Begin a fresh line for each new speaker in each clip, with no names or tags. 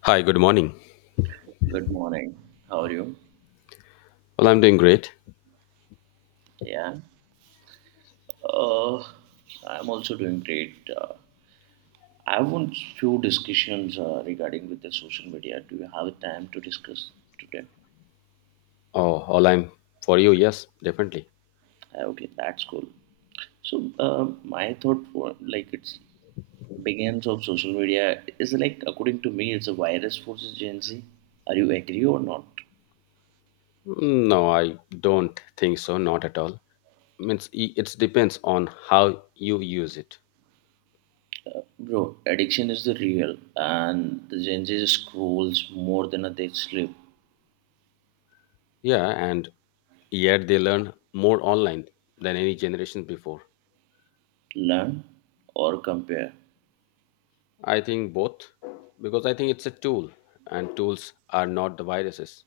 Hi, good morning.
Good morning. How are you?
Well, I'm doing great.
Yeah. Uh, I'm also doing great. I want few discussions regarding with the social media. Do you have time to discuss today?
Oh, all I'm for you, yes, definitely.
Okay, that's cool. So my thought for like it's begins of social media is like according to me it's a virus forces Gen Z. Are you agree or not?
No, I don't think so, not at all. Means it depends on how you use it.
Bro, addiction is the real and the Gen Z scrolls more than they sleep,
Yeah, and yet they learn more online than any generation before.
learn or compare.
I think both, because I think it's a tool, and tools are not the viruses.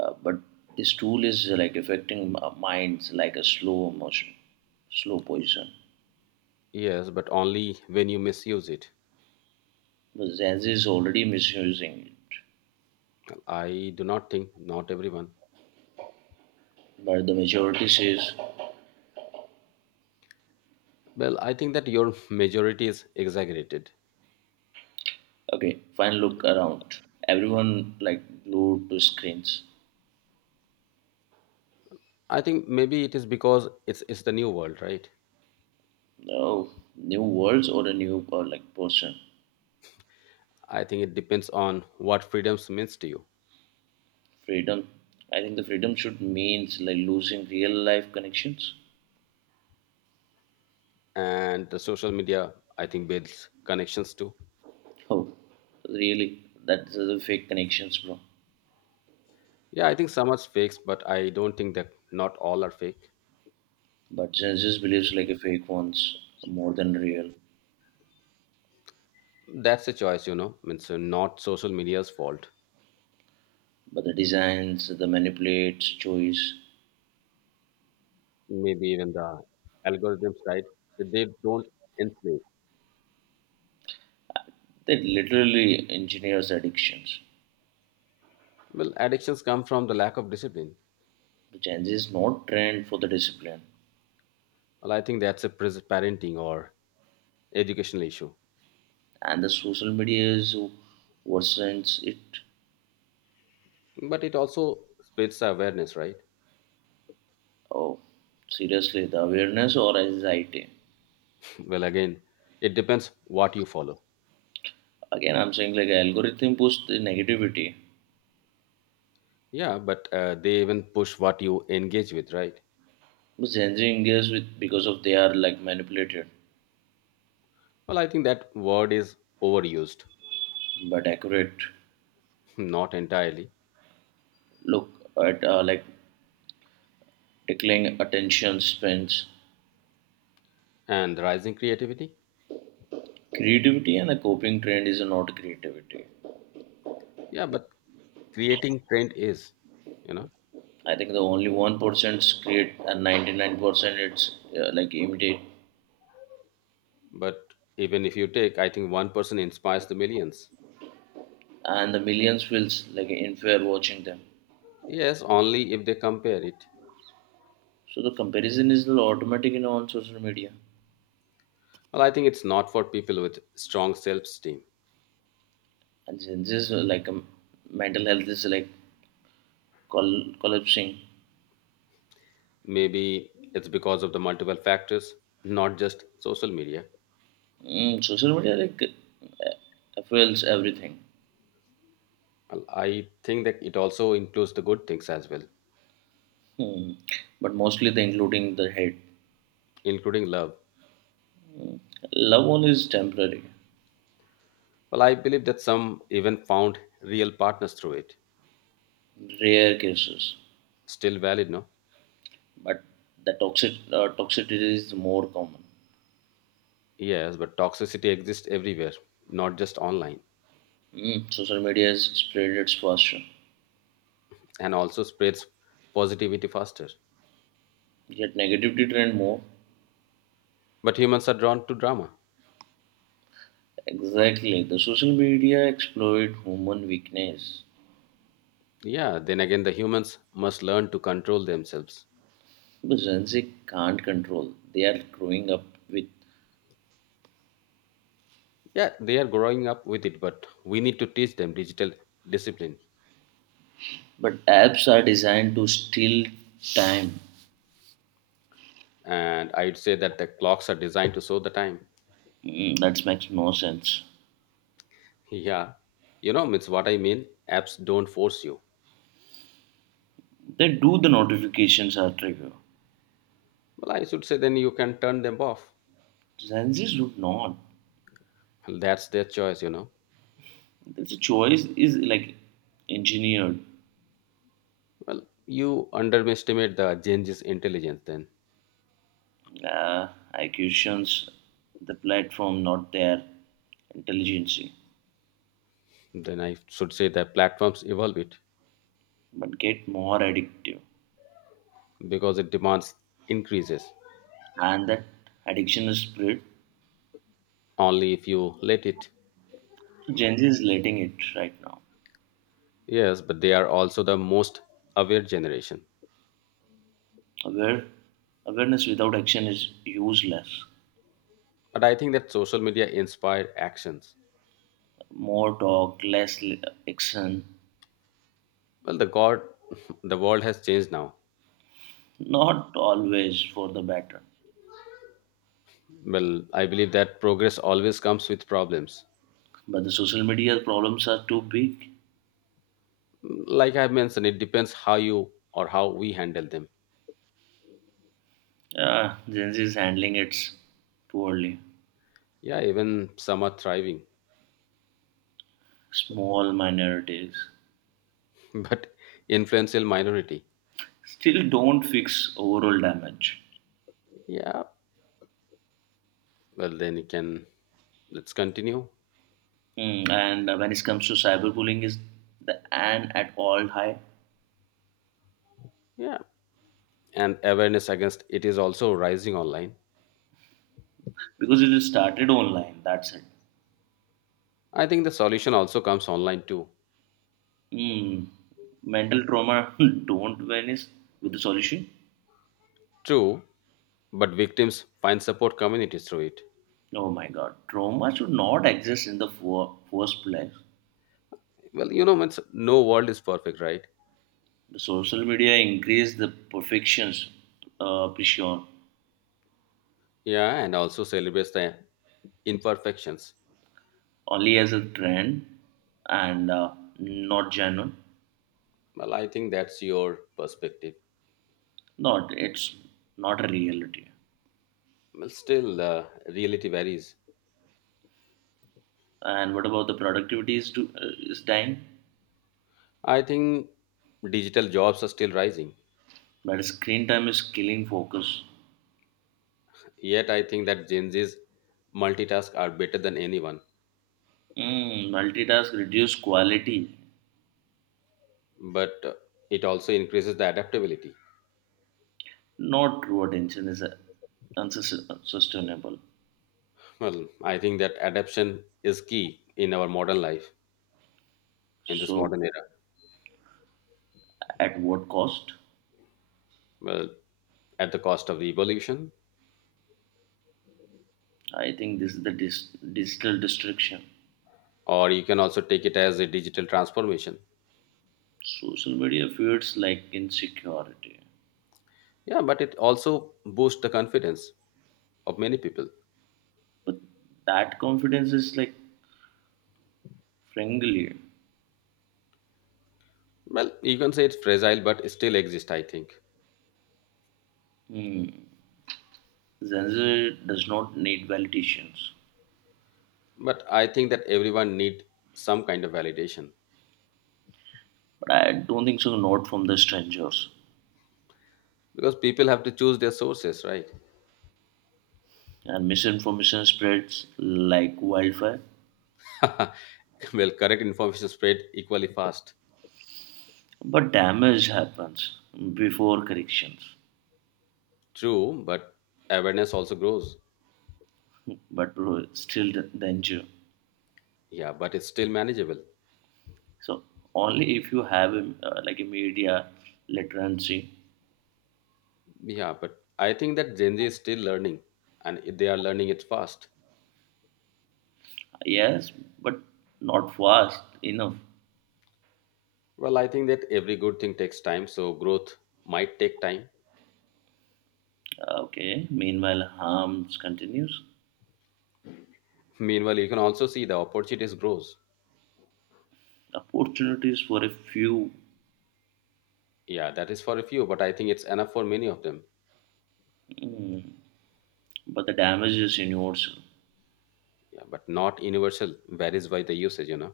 But this tool is like affecting minds like a slow motion, slow poison.
Yes, but only when you misuse it.
The Zanzi is already misusing it,
I do not think not everyone.
but the majority says,
Well, I think that your majority is exaggerated.
"Okay, fine, look around." Everyone like glued to screens.
I think maybe it is because it's the new world, right?
No new worlds or a new like person.
I think it depends on what freedoms means to you,
Freedom. I think the freedom should means like losing real life connections.
and the social media I think builds connections too.
Oh, really? That's the fake connections, bro.
Yeah, I think some are fakes, but I don't think that not all are fake.
But Genesis believes like a fake ones more than real.
That's a choice, you know. Means not social media's fault.
But the designs, the manipulates, choice,
Maybe even the algorithms, right? So they don't enslave.
they literally engineers addictions.
Well, addictions come from the lack of discipline.
The change is not trend for the discipline,
Well, I think that's a parenting or educational issue,
and the social media is worsens it.
but it also spreads the awareness, right?
Oh, seriously, the awareness or anxiety.
Well again, it depends what you follow.
Again, I'm saying like algorithm push the negativity.
Yeah, but they even push what you engage with, right?
But Gen Z engages with because of they are like manipulated,
Well, I think that word is overused.
but accurate.
Not entirely.
Look at like declining attention spans.
And rising creativity.
Creativity and a coping trend is not creativity.
Yeah, but creating trend is, you know.
I think the only 1% create and 99% it's like imitate,
But even if you take, I think one person inspires the millions.
and the millions feels like unfair watching them.
Yes, only if they compare it.
So the comparison is automatic in all social media,
Well, I think it's not for people with strong self-esteem.
and since this like mental health is like collapsing,
Maybe it's because of the multiple factors, not just social media.
social media like affects everything.
Well, I think that it also includes the good things as well,
Hmm. But mostly the including the hate.
including love.
Love only is temporary,
Well, I believe that some even found real partners through it.
rare cases,
Still valid, no?
but the toxicity is more common.
Yes, but toxicity exists everywhere, not just online,
Social media has spread its faster,
and also spreads positivity faster.
yet negativity trend more.
But humans are drawn to drama.
Exactly, the social media exploit human weakness.
Yeah, then again, the humans must learn to control themselves.
But Gen Z can't control. They are growing up with.
Yeah, they are growing up with it, but we need to teach them digital discipline.
But apps are designed to steal time.
And I'd say that the clocks are designed to show the time.
That makes no sense.
Yeah, you know, it's what I mean. Apps don't force you.
They do the notifications are trigger.
Well, I should say then you can turn them off.
Gen Zs would not.
Well, that's their choice, you know.
That's a choice is like engineered.
Well, you underestimate the changes intelligence then.
Uh, I questions the platform, not their intelligence.
Then I should say that platforms evolve it
But get more addictive.
because it demands increases
And that addiction is spread.
only if you let it.
So Gen Z is letting it right now.
Yes, but they are also the most aware generation.
Aware, awareness without action is useless.
But I think that social media inspired actions.
More talk, less action.
Well, the God, the world has changed now.
Not always for the better.
Well, I believe that progress always comes with problems.
But the social media problems are too big.
Like I mentioned, it depends how you or how we handle them.
Yeah, Gen Z is handling it poorly.
Yeah, even some are thriving,
Small minorities
but influential minority.
still don't fix overall damage.
Yeah, well, then you can let's continue.
And when it comes to cyberbullying, is the an at all high.
Yeah, and awareness against it is also rising online.
Because it is started online, that's it.
I think the solution also comes online too.
Hmm. Mental trauma don't vanish with a solution.
True, but victims find support communities through it.
Oh my God, trauma should not exist in the first place.
Well, you know, no world is perfect, right?
The social media increased the perfections pressure.
Yeah, and also celebrates the imperfections.
Only as a trend and not genuine.
Well, I think that's your perspective.
Not It's not a reality.
Well, still, reality varies.
And what about the productivity is dying?
I think digital jobs are still rising.
But screen time is killing focus.
Yet I think that Gen Z's multitask are better than anyone.
Multitask reduce quality.
But it also increases the adaptability.
Not true attention is unsustainable.
Well, I think that adaptation is key in our modern life, in this
So,
modern era.
at what cost?
Well, at the cost of evolution,
I think this is the digital distraction.
or you can also take it as a digital transformation.
Social media feels like insecurity,
Yeah, but it also boosts the confidence of many people.
but that confidence is like, frankly,
Well, you can say it's fragile, but it still exists, I think.
Gen Z does not need validations.
But I think that everyone need some kind of validation,
But I don't think so, not from the strangers.
because people have to choose their sources, right.
And misinformation spreads like wildfire,
Well, correct information spread equally fast.
but damage happens before corrections.
True, but awareness also grows.
But bro, still the danger.
Yeah, but it's still manageable.
So only if you have a, like a media literacy,
Yeah, but I think that Gen Z is still learning, and they are learning it fast.
yes, but not fast enough.
Well, I think that every good thing takes time, so growth might take time.
Okay. Meanwhile, harms continues.
Meanwhile, you can also see the opportunities grows.
Opportunities for a few,
Yeah, that is for a few, but I think it's enough for many of them.
but the damage is universal.
Yeah, but not universal, varies by the usage, you know.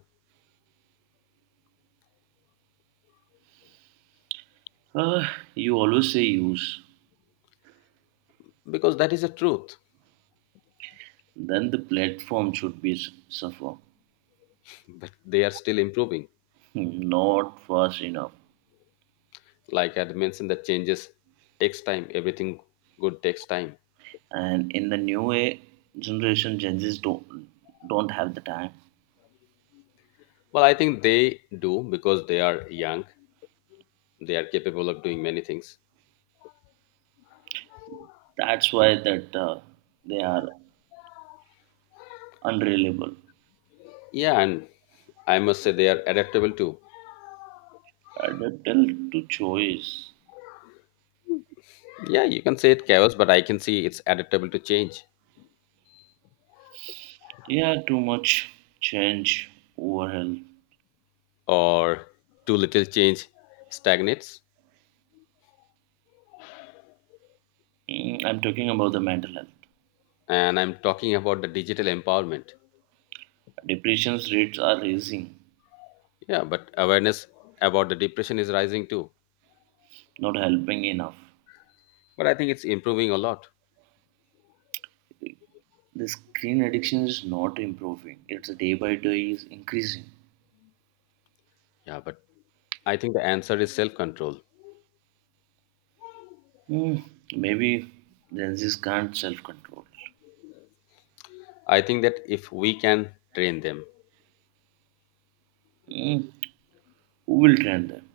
Uh, you always say use,
Because that is the truth,
then the platform should be suffer,
but they are still improving.
Hmm, Not fast enough.
Like I'd mentioned, that changes takes time. Everything good takes time.
And in the new generation, Gen Zs don't have the time.
Well, I think they do because they are young. They are capable of doing many things.
That's why that they are unreliable.
Yeah, and I must say they are adaptable too.
Adaptable to choice.
Yeah, you can say it chaos, but I can see it's adaptable to change,
Yeah, too much change over health.
or too little change stagnates.
I'm talking about the mental health.
And I'm talking about the digital empowerment.
Depression's rates are rising,
Yeah, but awareness about the depression is rising too.
not helping enough.
But I think it's improving a lot.
The screen addiction is not improving. It's day by day is increasing.
Yeah, but I think the answer is self control.
Hmm, Maybe Gen Z's can't self-control.
I think that if we can train them,
Hmm, who will train them?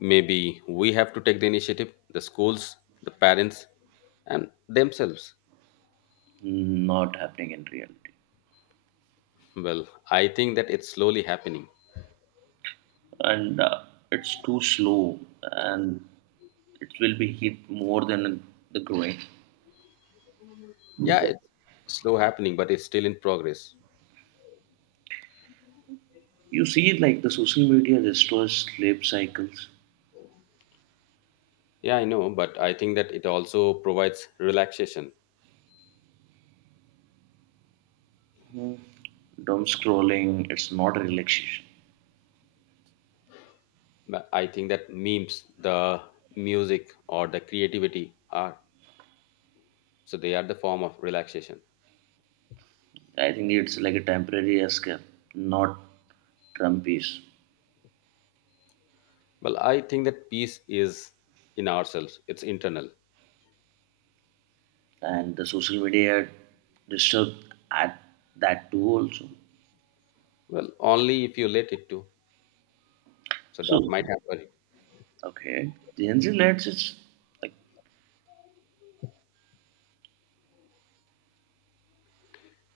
maybe we have to take the initiative, the schools, the parents, and themselves.
Not happening in reality.
Well, I think that it's slowly happening.
And it's too slow and it will be hit more than the growing.
Yeah, it's slow happening, but it's still in progress.
You see, like the social media restores sleep cycles.
Yeah, I know, but I think that it also provides relaxation.
Dumb scrolling, it's not a relaxation.
But I think that memes, the music, or the creativity are so they are the form of relaxation.
I think it's like a temporary escape, not drum piece.
Well, I think that peace is in ourselves, it's internal.
And the social media disturbed at that too also.
Well, only if you let it to. So
So,
that might happen.
okay, Gen Z lads, it's like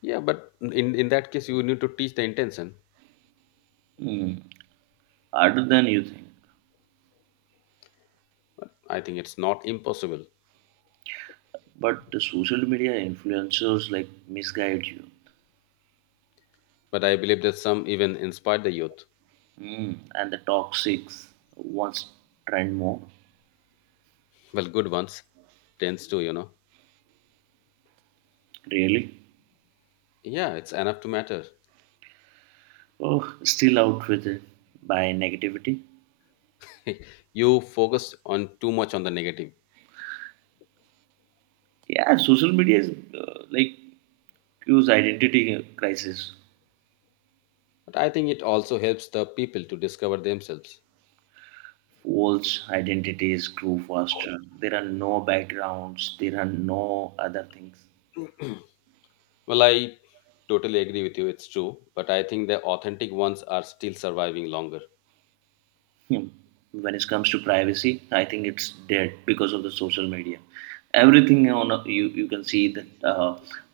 Yeah, but in that case, you need to teach the intention.
hmm, harder than you think.
I think it's not impossible,
But the social media influencers like misguide you.
but I believe that some even inspire the youth.
And the toxics wants trend more.
Well, good ones tends to, you know.
Really?
Yeah, it's enough to matter.
Oh, still out with it by negativity.
You focus on too much on the negative,
Yeah, social media is like use identity crisis.
but I think it also helps the people to discover themselves.
False identities grew faster. There are no backgrounds. There are no other things.
Well, I totally agree with you. It's true, but I think the authentic ones are still surviving longer.
Hmm. When it comes to privacy, I think it's dead because of the social media. Everything on you, you can see that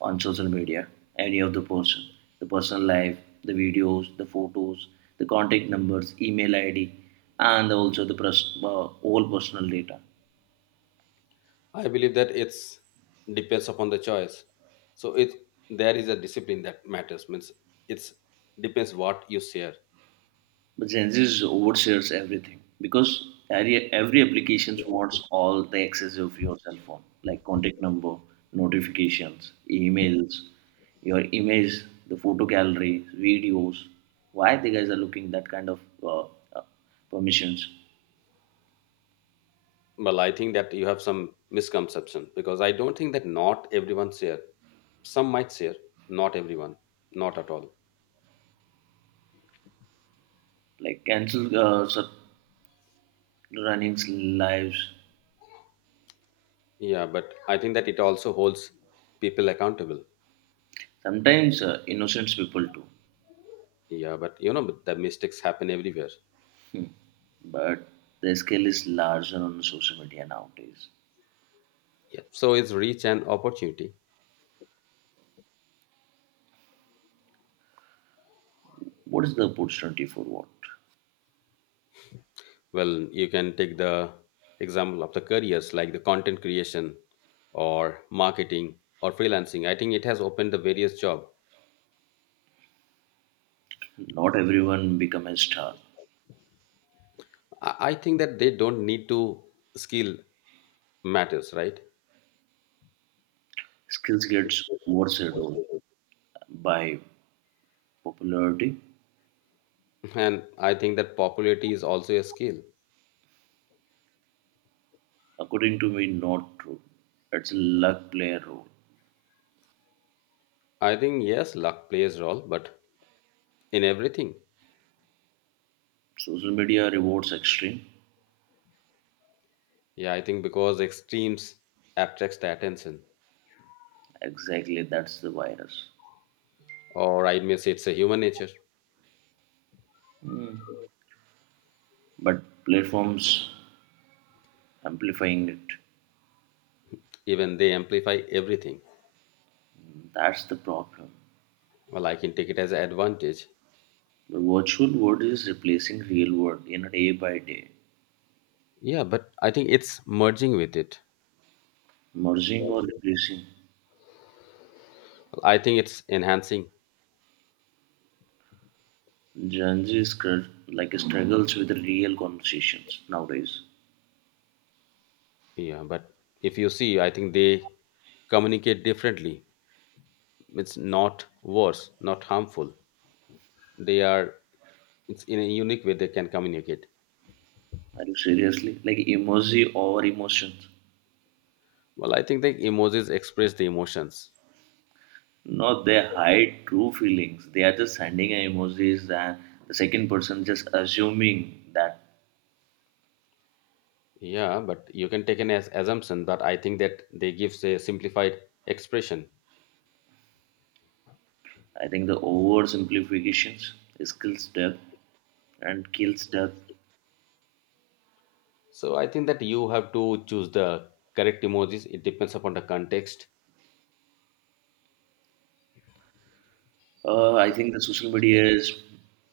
on social media, any of the person, the personal life, the videos, the photos, the contact numbers, email id, and also the all personal data.
I believe that it's depends upon the choice. So it there is a discipline that matters. Means it's depends what you share.
But Gen Z is overshares everything because every application wants all the access of your cell phone, like contact number, notifications, emails, your image, the photo gallery, videos. Why the guys are looking that kind of uh, permissions?
Well, I think that you have some misconception because I don't think that not everyone share. Some might share, not everyone, not at all.
Like cancel such runnings lives.
Yeah, but I think that it also holds people accountable.
Sometimes innocent people too,
Yeah, but you know but the mistakes happen everywhere.
but the scale is larger on social media nowadays.
Yeah, so it's reach and opportunity.
What is the opportunity for what?
Well, you can take the example of the careers like the content creation, or marketing, or freelancing. I think it has opened the various job.
Not everyone become a star.
I think that they don't need to skill matters, right.
Skills gets overshadowed by popularity.
And I think that popularity is also a skill.
According to me, not true. It's luck play a role.
I think yes, luck plays a role, but in everything.
Social media rewards extreme.
Yeah, I think because extremes attracts the attention,
Exactly, that's the virus.
or I may say it's a human nature.
But platforms amplifying it.
Even they amplify everything.
That's the problem.
Well, I can take it as an advantage.
The virtual world is replacing real world in a day by day,
Yeah, but I think it's merging with it.
merging or replacing.
I think it's enhancing.
Gen Z is like struggles with real conversations nowadays.
Yeah, but if you see, I think they communicate differently. It's not worse, not harmful. They are it's in a unique way they can communicate.
Are you seriously? Like emoji over emotions.
Well, I think the emojis express the emotions.
No, they hide true feelings. They are just sending emojis and the second person just assuming that.
Yeah, but you can take an as assumption, but I think that they give a simplified expression.
I think the oversimplifications is kills depth.
So I think that you have to choose the correct emojis. It depends upon the context.
I think the social media is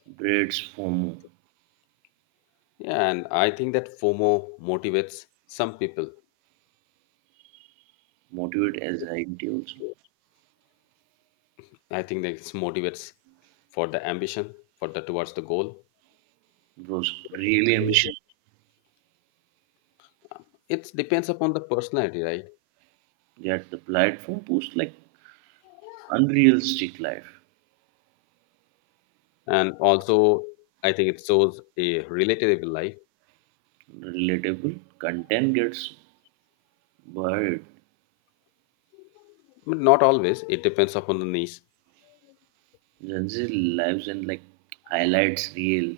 breeds FOMO,
Yeah, and I think that FOMO motivates some people.
motivate anxiety also.
I think that it motivates for the ambition, for the towards the goal.
Bros, really ambition.
It depends upon the personality, right?
Yet the platform posts like unrealistic life,
And also, I think it shows a relatable life,
relatable content gets buried.
but not always. It depends upon the niche.
Gen Z lives in like highlights real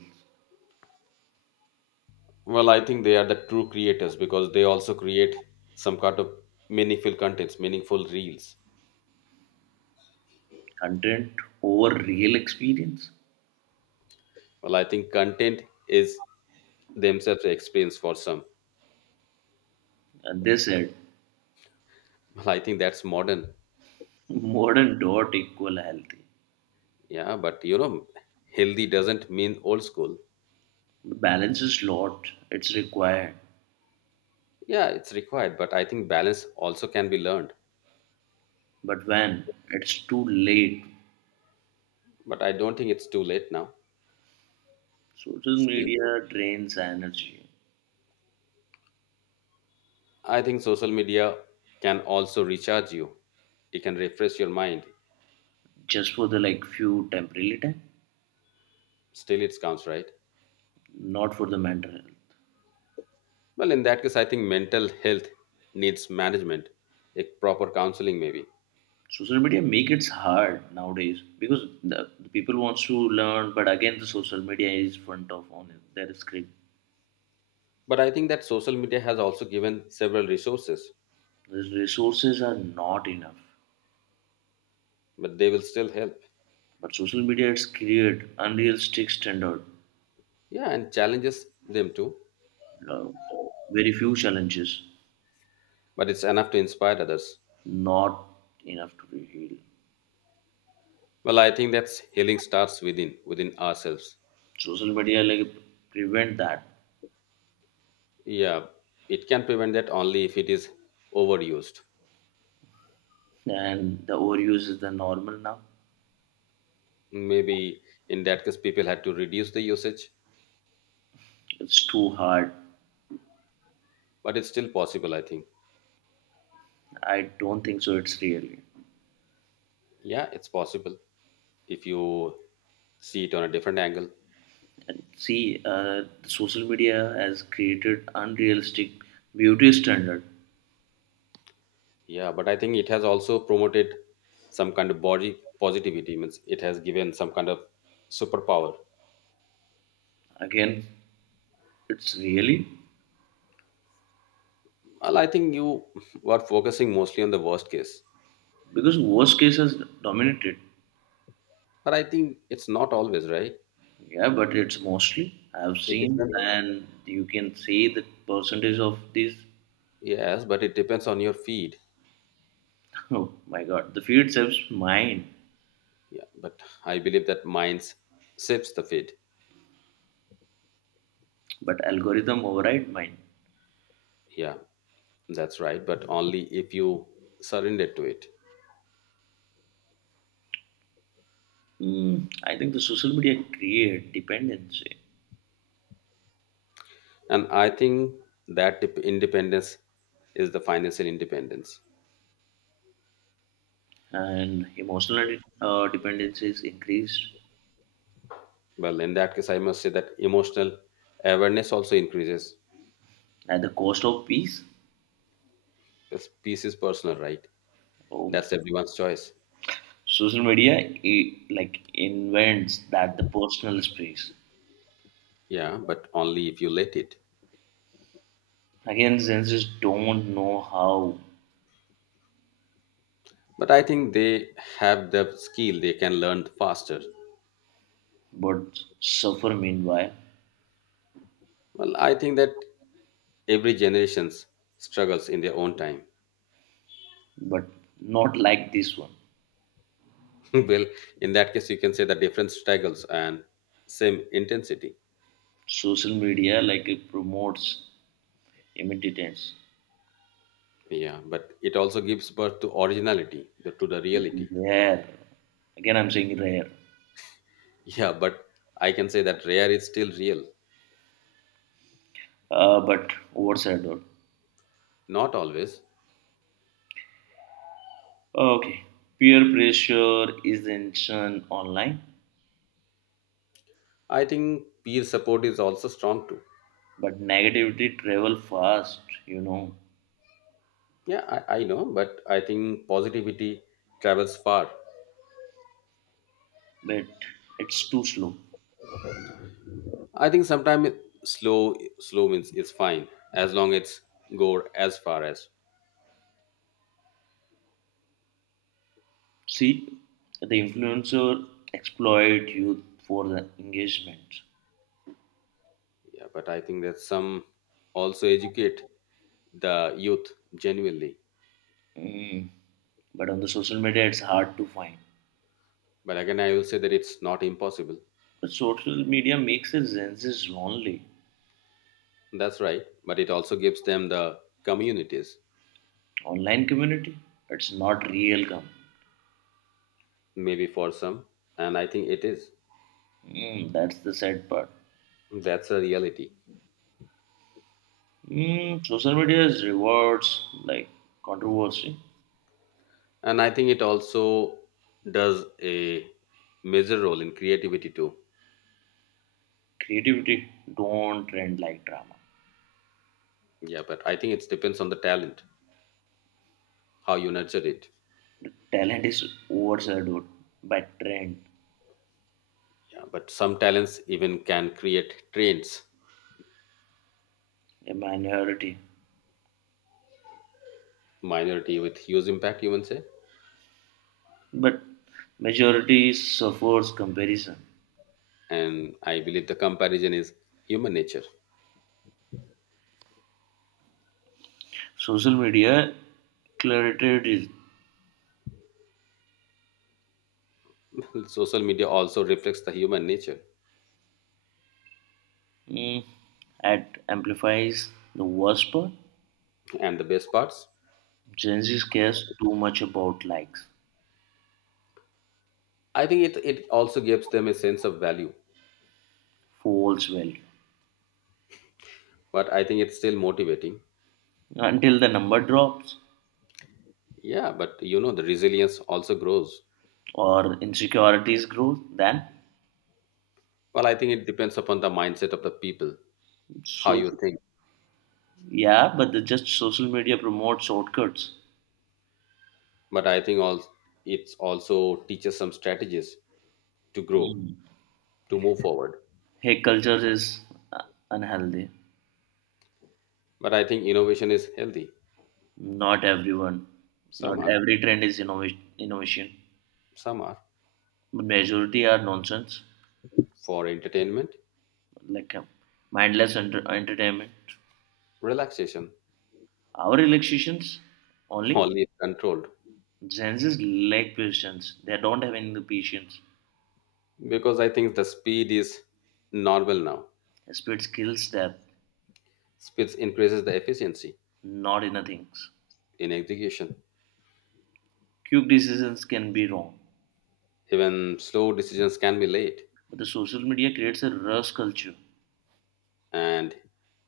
Well, I think they are the true creators because they also create some kind of meaningful contents, meaningful reels.
content over real experience.
Well, I think content is themselves an experience for some.
And they said
Well, I think that's modern.
modern dot equal healthy.
Yeah, but you know, healthy doesn't mean old school.
The balance is lot, it's required.
Yeah, it's required, but I think balance also can be learned.
But when it's too late,
But I don't think it's too late now.
social
Still,
media drains energy
I think social media can also recharge you. It can refresh your mind.
just for the like few temporary time,
Still, it counts, right?
not for the mental health.
Well, in that case, I think mental health needs management, a proper counseling maybe.
Social media make it hard nowadays because the people wants to learn, but again the social media is front of on their screen.
But I think that social media has also given several resources,
These resources are not enough.
but they will still help.
But social media has created unrealistic standard,
Yeah, and challenges them too.
uh, very few challenges,
But it's enough to inspire others.
not enough to be healed.
Well, I think that's healing starts within ourselves.
Social media like prevent that,
Yeah, it can prevent that only if it is overused.
and the overuse is the normal now.
Maybe in that case, people had to reduce the usage,
It's too hard.
but it's still possible, I think.
I don't think so. It's really
Yeah, it's possible if you see it on a different angle.
and see, social media has created unrealistic beauty standard.
Yeah, but I think it has also promoted some kind of body positivity. Means it has given some kind of superpower.
Again, it's really
Well, I think you were focusing mostly on the worst case,
because worst cases dominated.
but I think it's not always right.
Yeah, but it's mostly I've
It
seen,
depends.
and you can say the percentage of these.
Yes, but it depends on your feed.
Oh my God, the feed serves mine,
Yeah, but I believe that minds sips the feed.
but algorithm override mine.
Yeah, that's right. But only if you surrender to it.
I think the social media create dependency,
And I think that independence is the financial independence.
and emotional dependency is increased
Well, in that case, I must say that emotional awareness also increases.
at the cost of peace.
This peace is personal, right?
Oh my!
That's everyone's choice.
Social media it, like invents that the personal space.
Yeah, but only if you let it.
Again, senses don't know how,
But I think they have the skill, they can learn faster.
but suffer meanwhile.
Well, I think that every generations struggles in their own time.
But not like this one.
Well, in that case you can say the different struggles and same intensity.
Social media like it promotes imitations.
Yeah, but it also gives birth to originality the, to the reality.
Rare. Again, I'm saying rare,
Yeah, but I can say that rare is still real.
but overshadowed.
Not always.
Okay, peer pressure is ancient online,
I think peer support is also strong too.
but negativity travel fast,
Yeah, I know, but I think positivity travels far.
but it's too slow.
I think sometimes slow slow means is fine, as long as go as far as.
See, the influencer exploit youth for the engagement.
Yeah, but I think that some also educate the youth genuinely.
Mm. But on the social media, it's hard to find.
But again, I will say that it's not impossible.
But social media makes it Zenzi's only
That's right. But it also gives them the communities,
online community. It's not real come.
maybe for some. And I think it is.
That's the sad part.
That's a reality.
Social media is rewards like controversy,
And I think it also does a major role in creativity too.
creativity. Don't trend like drama.
Yeah, but I think it depends on the talent, how you nurture it.
Talent is overshadowed by trend,
Yeah, but some talents even can create trends,
a minority,
minority with huge impact, you can say.
but majority suffers comparison.
And I believe the comparison is human nature.
Social media curated it.
Social media also reflects the human nature.
mm, at amplifies the worst part.
And the best parts.
Gen Z cares too much about likes,
I think it also gives them a sense of value.
false value.
But I think it's still motivating.
Until the number drops
Yeah, but you know the resilience also grows.
or insecurities grow, then
Well, I think it depends upon the mindset of the people, how
so
you think.
yeah, but the just social media promotes shortcuts.
But I think all it also teaches some strategies to grow,
Mm.
to move forward.
Hey, culture is uh, unhealthy.
But I think innovation is healthy.
Not everyone,
Some
not
are.
every trend is innovation. Innovation,
Some are
but majority are nonsense,
for entertainment.
like mindless entertainment.
Relaxation.
Our relaxations only.
All is controlled.
Gen Z's lack patience. They don't have any patience.
Because I think the speed is normal now.
Speed kills them,
Speed increases the efficiency
not inner things.
in execution.
Quick decisions can be wrong,
Even slow decisions can be late,
but the social media creates a rush culture.
and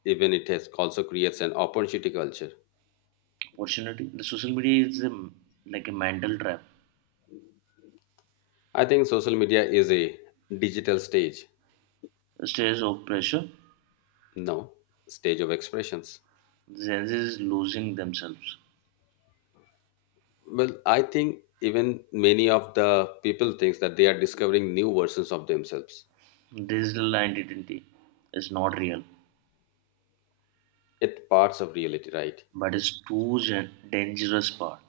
even it has also creates an opportunity culture.
Opportunity. The social media is a, like a mental trap.
I think social media is a digital stage,
A stress of pressure.
no, stage of expressions.
Gen Z is losing themselves.
Well, I think even many of the people thinks that they are discovering new versions of themselves.
Digital identity is not real,
It parts of reality, right?
but it's too dangerous part.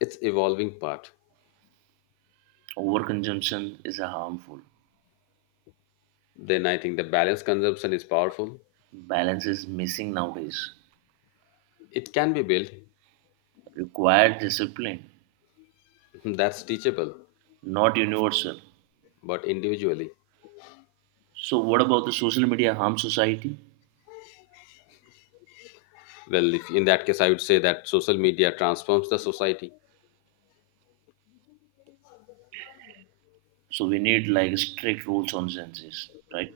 It's evolving part.
Overconsumption is a harmful.
Then I think the balanced consumption is powerful.
Balance is missing nowadays.
It can be built,
Required discipline
that's teachable,
not universal.
but individually.
So what about the social media harm society?
Well, if in that case, I would say that social media transforms the society.
So we need like strict rules on census, right?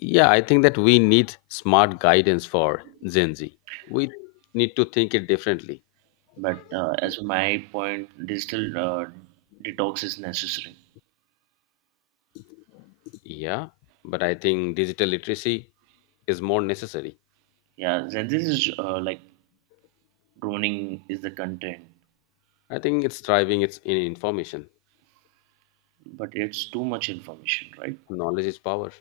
Yeah, I think that we need smart guidance for Gen Z. We need to think it differently.
But as my point, digital detox is necessary.
Yeah, but I think digital literacy is more necessary.
Yeah, census is like droning is the content,
I think it's thriving, it's in information.
but it's too much information, right?
Knowledge is power,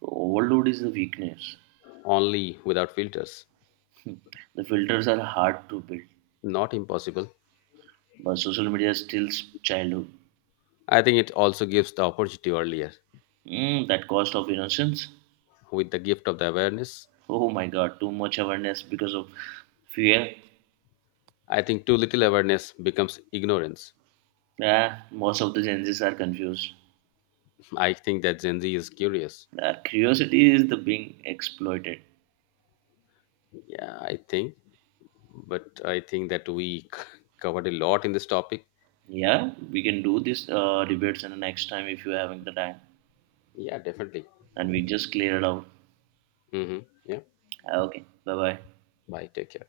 So overload is the weakness.
only without filters.
The filters are hard to build,
Not impossible.
but social media steals childhood.
I think it also gives the opportunity earlier
That cost of innocence.
with the gift of the awareness.
Oh my God, too much awareness because of fear.
I think too little awareness becomes ignorance.
Yeah, most of the Gen Zs are confused.
I think that Gen Z is curious.
Their curiosity is the being exploited.
Yeah, I think. But I think that we covered a lot in this topic.
Yeah, we can do this debates in the next time if you're having the time,
Yeah, definitely.
and we just clear it out.
Mm-hmm. Yeah.
Ah, okay, bye bye.
Bye. Take care.